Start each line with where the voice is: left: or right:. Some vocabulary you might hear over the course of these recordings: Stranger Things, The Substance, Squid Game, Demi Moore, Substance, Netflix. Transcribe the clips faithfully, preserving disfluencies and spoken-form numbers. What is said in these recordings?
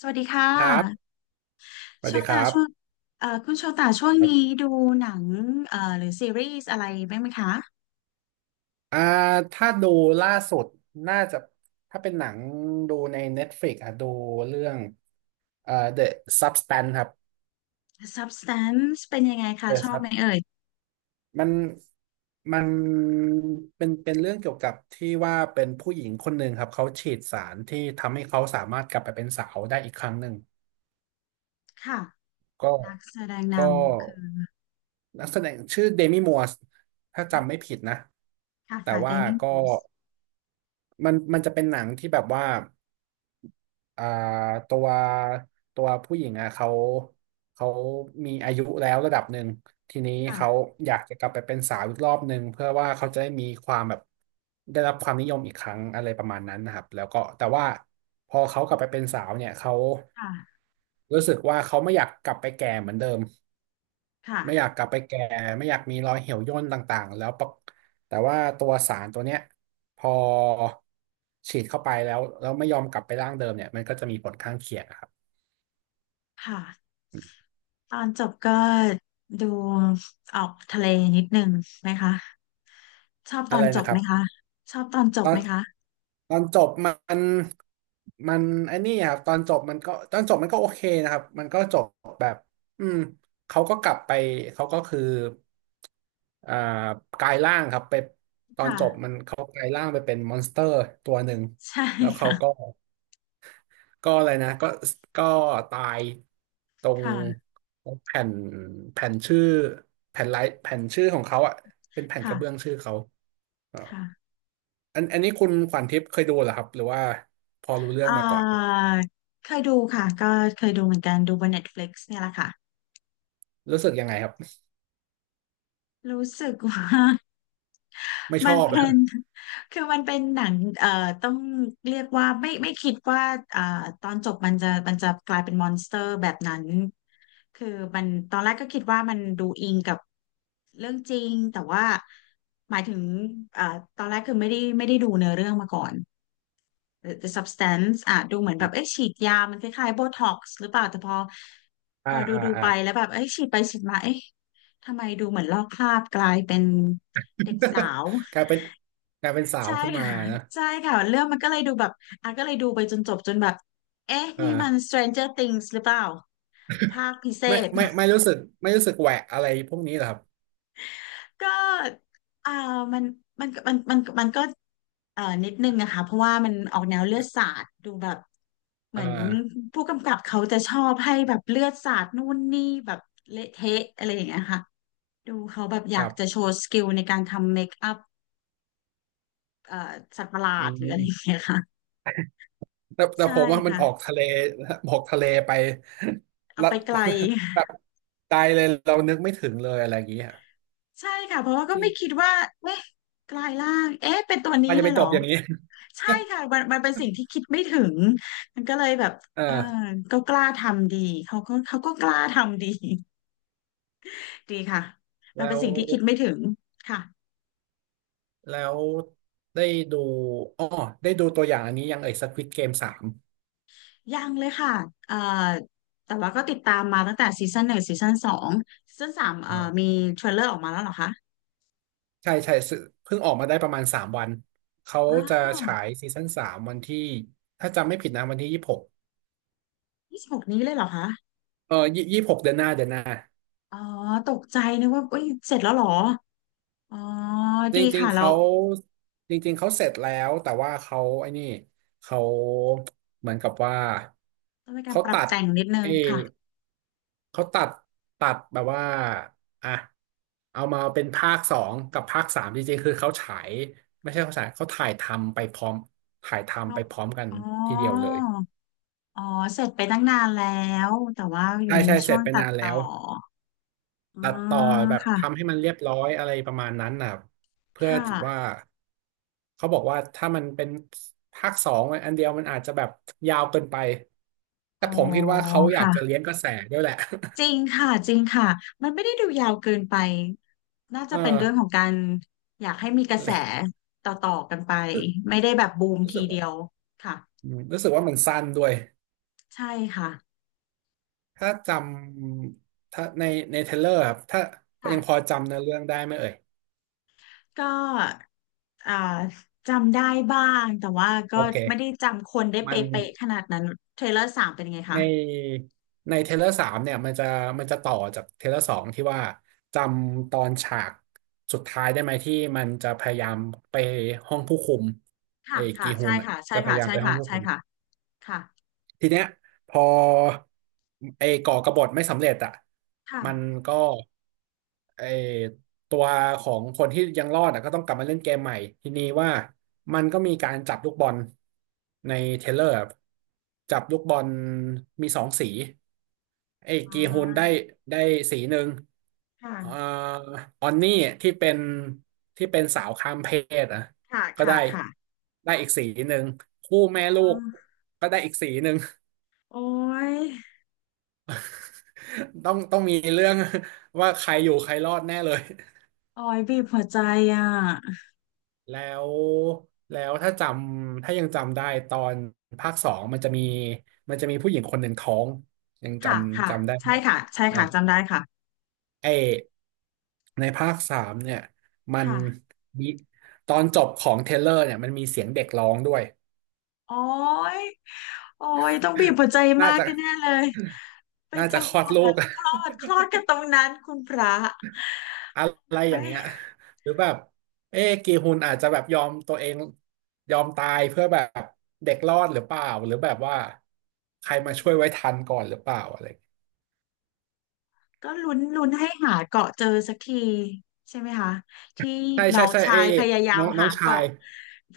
left: สวัสดีค่
right: ครับ
left: ะ
right: ส
left: โช
right: วัสดีค
left: ตา
right: รับ
left: ช่วงเอ่อคุณโชตาช่วง
right: ครั
left: นี้
right: บ
left: ดูหนังเอ่อหรือซีรีส์อะไรบ้างไหมคะ
right: อ่าถ้าดูล่าสุดน่าจะถ้าเป็นหนังดูใน Netflix อ่ะดูเรื่องเอ่อ The Substance ครับ
left: Substance เป็นยังไงคะ
right: The
left: ชอบไหม
right: Sub
left: เอ่ย
right: มันมันเป็นเป็นเรื่องเกี่ยวกับที่ว่าเป็นผู้หญิงคนหนึ่งครับเขาฉีดสารที่ทำให้เขาสามารถกลับไปเป็นสาวได้อีกครั้งหนึ่ง
left: ค่ะ
right: ก็
left: นักแสดงน
right: ก็
left: ำคือ
right: นักแสดงชื่อเดมี่มัวสถ้าจำไม่
left: ค่ะ
right: ผิดนะ
left: ค่ะ
right: แต่
left: ค่ะเด
right: ว่า
left: มี่
right: ก็
left: มูส
right: มันมันจะเป็นหนังที่แบบว่า อ่าตัวตัวผู้หญิงอ่ะเขาเขามีอายุแล้วระดับหนึ่งทีนี้เขา
left: ค่ะ
right: อยากจะกลับไปเป็นสาวอีกรอบหนึ่งเพื่อว่าเขาจะได้มีความแบบได้รับความนิยมอีกครั้งอะไรประมาณนั้นนะครับแล้วก็แต่ว่าพอเขากลับไปเป็นสาวเนี่ยเขา
left: ค่ะ
right: รู้สึกว่าเขาไม่อยากกลับไปแก่เหมือนเดิมไม่อยา
left: ค่ะ
right: กกลับไปแก่ไม่อยากมีรอยเหี่ยวย่นต่างๆแล้วปะแต่ว่าตัวสารตัวเนี้ย พอฉีดเข้าไปแล้วแล้วไม่ยอมกลับไปร่างเดิมเนี่ยมันก็จะมีผลข้างเคียงอะครับ
left: ค่ะตอนจบก็ดูออกทะเลนิดนึงไหมคะชอบต
right: อะ
left: อ
right: ไร
left: นจ
right: นะ
left: บ
right: ครั
left: ไหมคะ
right: บ
left: ชอบตอนจ
right: ต
left: บ
right: อ
left: ไห
right: น
left: มคะ
right: ตอนจบมันมันไอ้นี่ครับตอนจบมันก็ตอนจบมันก็โอเคนะครับมันก็จบแบบอืมเขาก็กลับไปเขาก็คืออ่ากลายร่างครับไปตอนจบมั
left: ค่ะ
right: นเขากลายร่างไปเป็นมอนสเตอร์ตัวหนึ่ง
left: ใช่
right: แล้วเขา
left: ค่ะ
right: ก็ ก็อะไรนะก็ก็ตายตรง
left: ค่ะ
right: ตรงแผ่นแผ่นชื่อแผ่นไลท์แผ่นชื่อของเขาอ่ะเป็นแผ่นกระเบื้อง
left: ค่ะ
right: ชื่อเขาอ่า
left: ค่ะ
right: อันอันนี้คุณขวัญทิพย์เคยดูเหรอครับหรือว่าพอรู้เรื่อง
left: อ่า
right: มาก่อนครับ
left: เคยดูค่ะก็เคยดูเหมือนกันดูบน Netflix เนี่ยแหละค่ะ
right: รู้สึกยังไงครับ
left: รู้สึกว่า
right: ไม่ช
left: มั
right: อ
left: น
right: บ
left: เป็น คือมันเป็นหนังเอ่อต้องเรียกว่าไม่ไม่คิดว่าอ่าตอนจบมันจะมันจะกลายเป็นมอนสเตอร์แบบนั้นคือมันตอนแรกก็คิดว่ามันดูอิงกับเรื่องจริงแต่ว่าหมายถึงเอ่อตอนแรกคือไม่ได้ไม่ได้ดูเนื้อเรื่องมาก่อน the, the substance อ่ะดูเหมือนแบบเอ๊ะฉีดยามันคล้ายๆโบท็อกซ์หรือเปล่าแต่พอพ
right: อ่า
left: อดู
right: อ่า
left: ดู
right: อ่า
left: ไปแล้วแบบเอ๊ะฉีดไปฉีดมาเอ๊ะทำไมดูเหมือนลอกคราบกลายเป็นเด็กสาว
right: กลายเป็นกลายเป็นสาว
left: ใช่
right: ขึ้นมา
left: ค่ะ
right: นะ
left: ใช่ค่ะเรื่องมันก็เลยดูแบบอ่ะก็เลยดูไปจนจบจนแบบเอ๊ะ
right: อ
left: นี่มัน
right: ่า
left: Stranger Things หรือเปล่าภาคพิเศ
right: ไม่
left: ษ
right: ไม่ไม่รู้สึกไม่รู้สึกแหวะอะไรพวกนี้เหรอครับ
left: ก็อ่ามันมันมันมันมันก็เอ่อนิดนึงนะคะ เพราะว่ามันออกแนวเลือดสาดดูแบบเห
right: อ่
left: มือน
right: า
left: ผู้กำกับเขาจะชอบให้แบบเลือดสาดนู่นนี่แบบเละเทะอะไรอย่างเงี้ยค่ะดูเขาแบบอ
right: ค
left: ยา
right: รั
left: กจะโช
right: บ
left: ว์สกิลในการทำเมคอัพเอ่อสัตว์ประหลา
right: อื
left: ดหรืออะไรอย่าง
right: ม
left: เงี้ยค่ะ
right: แต่แต่
left: ใช่
right: ผมว่ามัน
left: ค่ะ
right: ออกทะเลออกทะเลไป
left: เอา
right: ละ
left: ไปไกล
right: แบบตายเลยเรานึกไม่ถึงเลยอะไรอย่างเงี้ย
left: ใช่ค่ะเพราะว่าก็
right: จริ
left: ไม่
right: ง
left: คิดว่าเอ๊ะกลายร่างเอ๊ะเป็นตัวนี้
right: มันจะ
left: เล
right: ไป
left: ยเหร
right: จ
left: อ
right: บอย่างนี้
left: ใช่ค่ะมันมันเป็นสิ่งที่คิดไม่ถึงมันก็เลยแบบ
right: อ่า
left: เออก็กล้าทำดีเขาก็เขาก็กล้าทำดี ดีค่ะมัน
right: แล้
left: เป็น
right: ว
left: สิ่งที่คิดไม่ถึงค่ะ
right: แล้วได้ดูอ๋อได้ดูตัวอย่างอันนี้ยังเอ่ยักวิดเกมสาม
left: ยังเลยค่ะเอ่อแต่ว่าก็ติดตามมาตั้งแต่ซีซั่นหนึ่งซีซั่นสองซีซั่นสามเอ่อมี
right: อ่า
left: เทรลเลอร์ออกมาแล้วเหรอคะ
right: ใช่ใช่ซึ่งเพิ่งออกมาได้ประมาณสามวันเขา
left: อ้า
right: จะ
left: ว
right: ฉายซีซั่นสามวันที่ถ้าจำไม่ผิดนะวันที่ยี่สิบหก
left: ยี่สิบหกนี้เลยเหรอคะ
right: เออยี่สิบหกเดือนหน้าเดือนหน้า
left: อ๋อตกใจนึกว่าเอ้ยเสร็จแล้วเหรออ๋อ
right: จ
left: ดี
right: ริง
left: ค่ะ
right: ๆ
left: แล้ว
right: เขาจริงๆ เขาเสร็จแล้วแต่ว่าเขาไอ้นี่เขาเหมือนกับว่า
left: ต้องมีการ
right: เขา
left: ปรับ
right: ตัด
left: แต่งนิดนึ
right: เอ
left: งค่ะ
right: เขาตัดตัดแบบว่าอ่ะเอามาเป็นภาคสองกับภาคสามจริงๆ คือเขาฉายไม่ใช่เขาฉายเขาถ่ายทำไปพร้อมถ่าย
left: ชอ
right: ทำไป
left: บ
right: พร้อมกัน
left: อ๋อ
right: ทีเดียวเลย
left: อ๋อ เสร็จไปตั้งนานแล้ว แต่ว่าอยู่
right: ใช่
left: ใน
right: ใช่เส
left: ช่ว
right: ร็จ
left: ง
right: ไป
left: ตัด
right: นานแล้
left: ต่อ
right: ว
left: อื
right: ตัดต่อ
left: ม
right: แบบ
left: ค่ะ
right: ทำให้มันเรียบร้อยอะไรประมาณนั้นนะครับเพื่อ
left: ค่ะ
right: ถือว่าเขาบอกว่าถ้ามันเป็นภาคสองอันเดียวมันอาจจะแบบยาวเกินไป
left: อ๋
right: แต่
left: อ
right: ผมคิดว่าเขาอยากจะ
left: ค่ะ
right: เลี้ยงกระแสด้วยแหละ
left: จริงค่ะ จริงค่ะ มันไม่ได้ดูยาวเกินไป น่า
right: เอ
left: จะ
right: อ
left: เป็นเรื่องของการอยากให้มีกระ
right: เล
left: แส
right: ย
left: ต่อๆกันไป ไม่ได้แบบบูม
right: รู้
left: ที
right: สึก
left: เดี
right: ว่า
left: ยวค่ะ
right: อืมรู้สึกว่ามันสั้นด้วย
left: ใช่ค่ะ
right: ถ้าจำถ้าในในเทรลเลอร์ครับถ้า
left: ค่ะ
right: ยังพอจำเนื้อเรื่องได้ไหมเอ่ย
left: ก็อ่าจำได้บ้างแต่ว่าก็
right: โอเค
left: ไม่ได้จำคนได้เป
right: มัน
left: ๊ะๆขนาดนั้นเทรลเลอร์สามเป็นยังไง
right: ใ
left: คะ
right: นในเทเลอร์สามเนี่ยมันจะมันจะต่อจากเทเลอร์สองที่ว่าจำตอนฉากสุดท้ายได้ไหมที่มันจะพยายามไปห้องผู้คุมเอ
left: ค่ะ
right: อ
left: ค่ะ
right: กีฮุ
left: ใช่
right: นอะ
left: ค่ะใช่
right: จะพ
left: ค่ะ
right: ยายาม
left: ใช่
right: ไปห้อ
left: ค่ะ
right: งผู้
left: ใช่
right: คุม
left: ค่ะค่ะ
right: ทีเนี้ยพอไอ้ก่อกบฏไม่สำเร็จอ่ะ
left: ค่ะ
right: มันก็ไอ้ตัวของคนที่ยังรอดอ่ะก็ต้องกลับมาเล่นเกมใหม่ทีนี้ว่ามันก็มีการจับลูกบอลในเทเลอร์จับลูกบอลมีสองสีไอ้กี
left: อ่า
right: ฮุนได้ได้สีหนึ่ง
left: ค่ะ
right: เอ่อออนนี่ที่เป็นที่เป็นสาวข้ามเพศอ่ะ
left: ค่ะ
right: ก็
left: ค่ะ
right: ได้
left: ค่ะ
right: ได้อีกสีหนึ่งคู่
left: อ
right: แม่ลูก
left: า
right: ก็ได้อีกสีหนึ่ง
left: โอ้ย
right: ต้องต้องมีเรื่อง ว่าใครอยู่ใครรอดแน่เลย
left: โอ้ยบีบหัวใจอ่ะ
right: แล้วแล้วถ้าจำถ้ายังจำได้ตอนภาคสองมันจะมีมันจะมีผู้หญิงคนหนึ่งท้องยังจ
left: ค่ะ
right: ำ
left: ค่ะ
right: จำได้เล
left: ใช่
right: ย
left: ค่ะใช่
right: เออ
left: ค่ะจำได้ค่ะ
right: ไอในภาคสามเนี่ยมัน
left: ค่ะ
right: มีตอนจบของเทรลเลอร์เนี่ยมันมีเสียงเด็กร้องด้วย
left: โอ้ยโอ้ยต้องบีบหัวใจ
right: น่า
left: มาก
right: จะ
left: แน่เลยเป็น
right: น่าจะ
left: จัง
right: คล
left: ห
right: อด
left: วะแบ
right: ลูก
left: บคลอดค ลอดกันตรงนั้นคุณพระ
right: อะไรอ
left: ไม่
right: ย่างเงี้ย หรือแบบเอ๊ะกีฮุนอาจจะแบบยอมตัวเองยอมตายเพื่อแบบเด็กรอดหรือเปล่าหรือแบบว่าใครมาช่วยไว้ทันก่อนหรือเปล่าอะไรอย่างเงี้ย
left: ก็ลุ้นลุ้นให้หาเกาะเจอสักทีใช่ไหมคะที่
right: ใช่
left: น้อ
right: ใช่
left: ง
right: ใช่
left: ชาย
right: เอ๊ะ
left: พยายา
right: น้
left: ม
right: องน้อ
left: หา
right: งชาย
left: เกาะ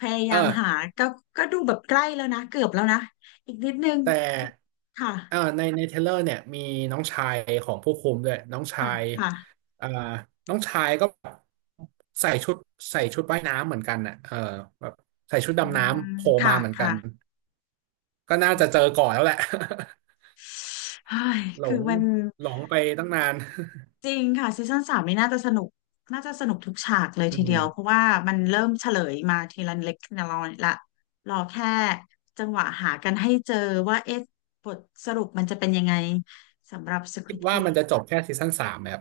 left: พยา
right: เอ
left: ยา
right: อ
left: มหาก็ก็ดูแบบใกล้แล้วนะเกือบแล้วนะอีกนิดนึง
right: แต่
left: ค่ะ
right: เออในในเทรลเลอร์เนี่ยมีน้องชายของผู้คุมด้วยน้องชา
left: ค่ะ
right: ย
left: ค่ะ
right: เอ่อน้องชายก็ใส่ชุดใส่ชุดว่ายน้ำเหมือนกันน่ะเออแบบใส่ชุด
left: อื
right: ดำ
left: ม
right: น้ำโผล่
left: ค่ะ
right: มาเหมือนกัน
left: ค่ะ
right: ก็น่าจะเจอก่อนแล้วแหละ
left: เฮ้ย
right: หล
left: คือ
right: ง
left: มัน
right: หลงไปตั้งนาน
left: จริงค่ะซีซั่นสามนี่น่าจะสนุกน่าจะสนุกทุกฉากเลย
right: อื
left: ทีเดียวเพ
right: ม
left: ราะว่ามันเริ่มเฉลยมาทีละเล็กทีละน้อยละรอแค่จังหวะหากันให้เจอว่าเอ๊ะบทสรุปมันจะเป็นยังไงสำหรับ
right: คิด
left: Squid
right: ว่ามัน
left: Game
right: จะจบแค่ซีซั่นสามแบบ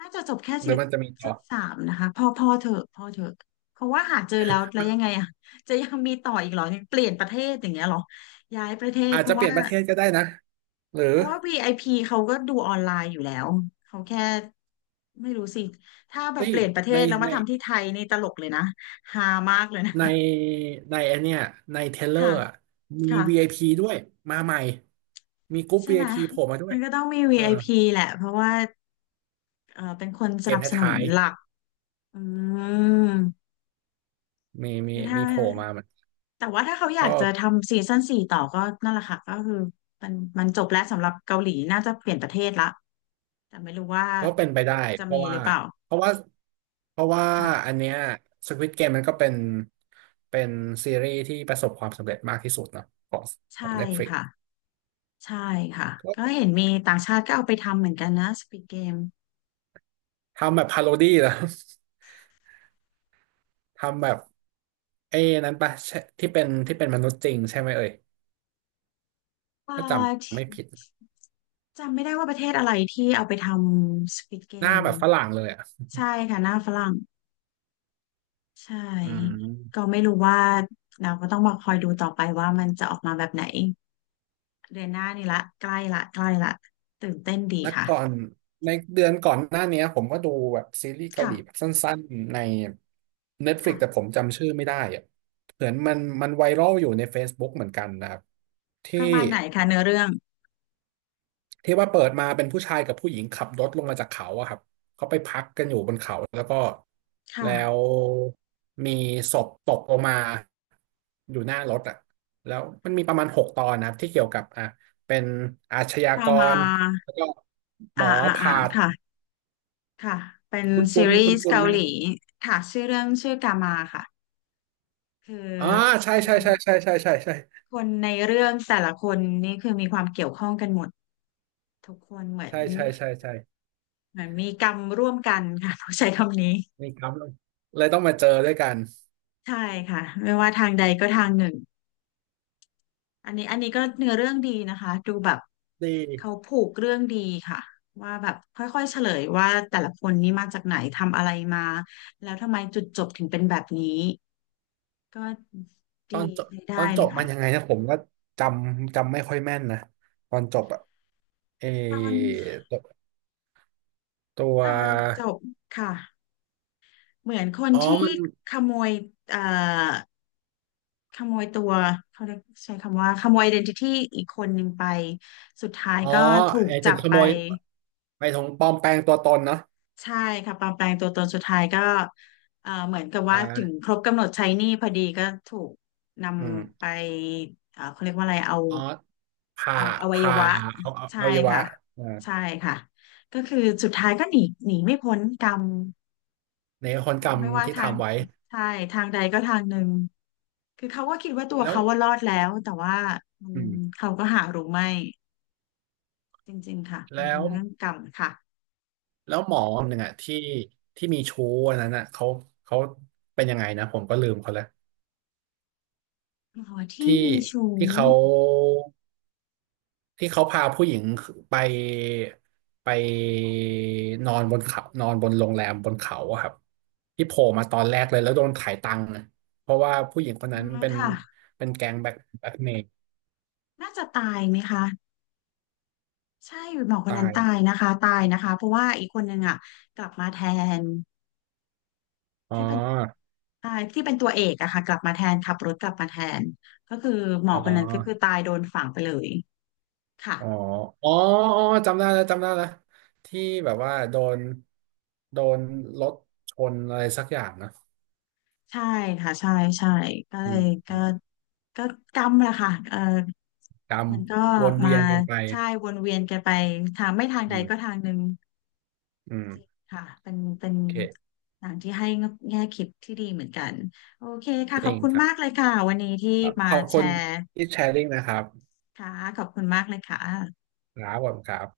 left: น่าจะจบแค่
right: ห
left: ซี
right: รือมันจะมีต่
left: ซั่
right: อ
left: นสามนะคะพอพอเถอะพอเถอะเพราะว่าหาเจอแล้วแล้วยังไงอ่ะจะยังมีต่ออีกเหรอยังเปลี่ยนประเทศอย่างเงี้ยเหรอย้ายประเทศ
right: อาจ
left: เพ
right: จะ
left: ราะ
right: เปลี่ย
left: ว่า
right: นประเทศก็ได้นะหรือ
left: เพราะว่า วี ไอ พี เขาก็ดูออนไลน์อยู่แล้วเขาแค่ไม่รู้สิถ้าแบ
right: เฮ้
left: บเป
right: ย
left: ลี่ยนประเท
right: ใน
left: ศแล้วมา
right: ใน
left: ทำที่ไทยนี่ตลกเลยนะฮามากเลยนะ
right: ในในไอนเนี้ยในเทเล อ
left: ค่ะ
right: ร์อะมี
left: ค่ะ
right: วี ไอ พี ด้วยมาใหม่มีกรุ๊ป
left: ใช่ไหม
right: วี ไอ พี โผล่มาด้ว
left: มั
right: ย
left: นก็ต้องมี
right: เออ
left: วี ไอ พี แหละเพราะว่าเออเป็นคนส
right: เก
left: นั
right: ม
left: บ
right: ท
left: สนุน
right: ้าย
left: หลักอืม
right: ๆมีมี
left: ถ้า
right: มีโผล่มาเหมือน
left: แต่ว่าถ้าเขาอยา
right: ก็
left: กจะทำซีซั่นสี่ต่อก็นั่นแหละค่ะก็คือมันมันจบแล้วสำหรับเกาหลีน่าจะเปลี่ยนประเทศละแต่ไม่รู้ว่า
right: ก็เป็นไปได้
left: จะ
right: เพ
left: มี
right: ราะ
left: ห
right: ว่า
left: รือเปล่า
right: เพราะว่าเพราะว่า
left: ค่ะ
right: อันเนี้ย Squid Game มันก็เป็นเป็นซีรีส์ที่ประสบความสำเร็จมากที่สุดเนาะของขอ
left: ใช่
right: ง Netflix
left: ค่ะ ใช่ค่ะ
right: ก
left: ก็
right: ็
left: เห็นมีต่างชาติก็เอาไปทำเหมือนกันนะ Squid Game
right: ทำแบบพาโรดี้แล้ว ทำแบบไอ้นั้นปะใช่ที่เป็นที่เป็นมนุษย์จริงใช่ไหมเอ่ย
left: อ่า
right: ถ้าจ
left: ที่
right: ำไม่ผิด
left: จำไม่ได้ว่าประเทศอะไรที่เอาไปทำ Squid
right: หน้า
left: Game
right: แบบฝรั่งเลยอ่ะ
left: ใช่ค่ะหน้าฝรั่งใช่
right: อื
left: ก็
right: ม
left: ไม่รู้ว่าเราก็ต้องมาคอยดูต่อไปว่ามันจะออกมาแบบไหนเดือนหน้านี่ละใกล้ละใกล้ละตื่นเต้นดี
right: แล้ว
left: ค่ะ
right: ก่อนในเดือนก่อนหน้าเนี้ยผมก็ดูแบบซีรีส์เกา
left: ค่ะ
right: หลีแบบสั้นๆใน Netflix แต่
left: ค่ะ
right: ผมจำชื่อไม่ได้อะเหมือนมันมันไวรัลอยู่ใน Facebook เหมือนกันนะครับ
left: ป
right: ที่
left: ระมาณไหนคะเนื้อเรื่อง
right: ที่ว่าเปิดมาเป็นผู้ชายกับผู้หญิงขับรถลงมาจากเขาอะครับเขาไปพักกันอยู่บนเขาแล้วก็
left: ค
right: แล้ว
left: ่ะ
right: มีศพตกลงมาอยู่หน้ารถอะแล้วมันมีประมาณหกตอนนะครับที่เกี่ยวกับอ่ะเป็นอาชญา
left: เรา
right: ก
left: มา
right: รแล้วก็หม
left: อ่า
right: อ
left: อ่าอ่า
right: ผ่า
left: ค่ะ ค่ะเป็น
right: คุณ
left: ซี
right: คุ้น
left: รี
right: คุณ
left: ส์
right: คุ้น
left: เกา
right: ไหม
left: ห
right: ครั
left: ลี
right: บ
left: ค่ะชื่อเรื่องชื่อกามาค่ะคือ
right: อ่า
left: ค
right: ใช่
left: น
right: ใช่ใช่ใช่ใช่ใช่ใช่
left: คนในเรื่องแต่ละคนนี่คือมีความเกี่ยวข้องกันหมดทุกคนเหมือน
right: ใช่ใช่ใช่ใช่
left: เหมือนมีกรรมร่วมกันค่ะ ต้องใช้คำนี้
right: นี่ครับเลยเลยต้องมาเจอด้วยกัน
left: ใช่ค่ะไม่ว่าทางใดก็ทางหนึ่งอันนี้อันนี้ก็เนื้อเรื่องดีนะคะดูแบบ
right: ดี
left: เขาผูกเรื่องดีค่ะว่าแบบค่อยๆเฉลยว่าแต่ละคนนี่มาจากไหนทำอะไรมาแล้วทำไมจุดจบถึงเป็นแบบนี้ก็
right: ตอ
left: ดี
right: นจบ
left: ใช้
right: ตอ
left: ได้
right: นจ
left: เล
right: บ
left: ย
right: มั
left: ค่ะ
right: นยังไงนะผมก็จำจำไม่ค่อยแม่นนะตอนจบอะเอ
left: ตอน
right: ตัวตัว
left: ตอนจบค่ะเหมือนคน
right: อ๋อ
left: ที่
right: มัน
left: ขโมยเอ่อขโมยตัวเขาเรียกใช้คำว่าขโมย i d e ี t i t y อทีอีกคนหนึ่งไปสุดท้าย
right: อ๋อ
left: ก็ถูก
right: ไอ้
left: จั
right: ถึง
left: บ
right: ข
left: ไป
right: โมยไปถงปลอมแปลงตัวตนเนาะ
left: ใช่ค่ะปลอมแปลงตัวตนสุดท้ายก็เอ่อเหมือนกับ
right: อ
left: ว่าถึงค
right: ่า
left: รบกำหนดใช้หนี้พอดีก็ถูกน
right: อื
left: ำไป
right: ม
left: เอ่อเขาเรียกว่าอะไรเอา
right: อ๋อผ่า
left: เอาอวัย
right: ผ่า
left: วะ
right: เอาเอา
left: ใช่
right: อวัยวะ
left: ค่ะ
right: อ่า
left: ใช่ค่ะก็คือสุดท้ายก็หนีหนีไม่พ้นกรรม
right: ในคน
left: ทา
right: กร
left: ง
right: รม
left: ไม่ว่า
right: ที่
left: ทาง
right: ทำไว้
left: ใช่ทางใดก็ทางหนึ่งคือเขาก็คิดว่าตัว
right: แล้ว
left: เขาว่ารอดแล้วแต่ว่าอื
right: อื
left: ม
right: ม
left: เขาก็หารู้ไม่จริงๆค่ะมัน
right: แล้
left: เป็น
right: ว
left: เรื่องกรรมค่ะ
right: แล้วหมอคนหนึ่งอะที่ที่มีชู้อันนั้นอะเขาเขาเป็นยังไงนะผมก็ลืมเขาแล้ว
left: หมอที่
right: ที่
left: มีชู้
right: ที่เขาที่เขาพาผู้หญิงไปไปนอนบนเขานอนบนโรงแรมบนเขาอะครับที่โผล่มาตอนแรกเลยแล้วโดนขายตังค์นะเพราะว่าผู้หญิงคน
left: อ่า
right: นั้นเป็น
left: ค่ะ
right: เป็นแก๊งแบ็คแบ็คเมย์
left: น่าจะตายไหมคะใช่หมอคน
right: ตา
left: นั้น
right: ย
left: ตายนะคะตายนะคะเพราะว่าอีกคนนึงอ่ะกลับมาแทน
right: อ๋อ
left: ที่เป็นตายที่เป็นตัวเอกอะค่ะกลับมาแทนขับรถกลับมาแทนก็คือหมอ
right: อ๋
left: คนนั้นก็คือ
right: อ
left: ตายโดนฝังไปเลยค่ะ
right: อ๋ออ๋ออ๋อจำได้แล้วจำได้แล้วที่แบบว่าโดนโดนรถชนอะไรสักอย่างนะ
left: ใช่ค่ะใช่ใช่ก็เล
right: อืม
left: ย
right: อื
left: ก็
right: ม
left: ก็กำแหละค่ะเออ
right: กรรม
left: มันก็
right: วน
left: มา
right: เวียนกันไป
left: ใช่วนเวียนกันไปทางไม่ทาง
right: อื
left: ใด
right: ม
left: ก็ทางหนึ่ง
right: อืม
left: ค่ะเป็นเป็น
right: โอเค
left: หนังที่ให้แง่คิดที่ดีเหมือนกันโอเคค่ะ
right: จ
left: ขอ
right: ริ
left: บ
right: ง
left: คุณ
right: ครับ
left: มากเลยค่ะวันนี้ที่มา
right: ขอบ
left: แช
right: คุณ
left: ร์
right: ที่แชร์ลิงนะครับ
left: ค่ะขอบคุณมากเลยค่ะ
right: ครับผมครับ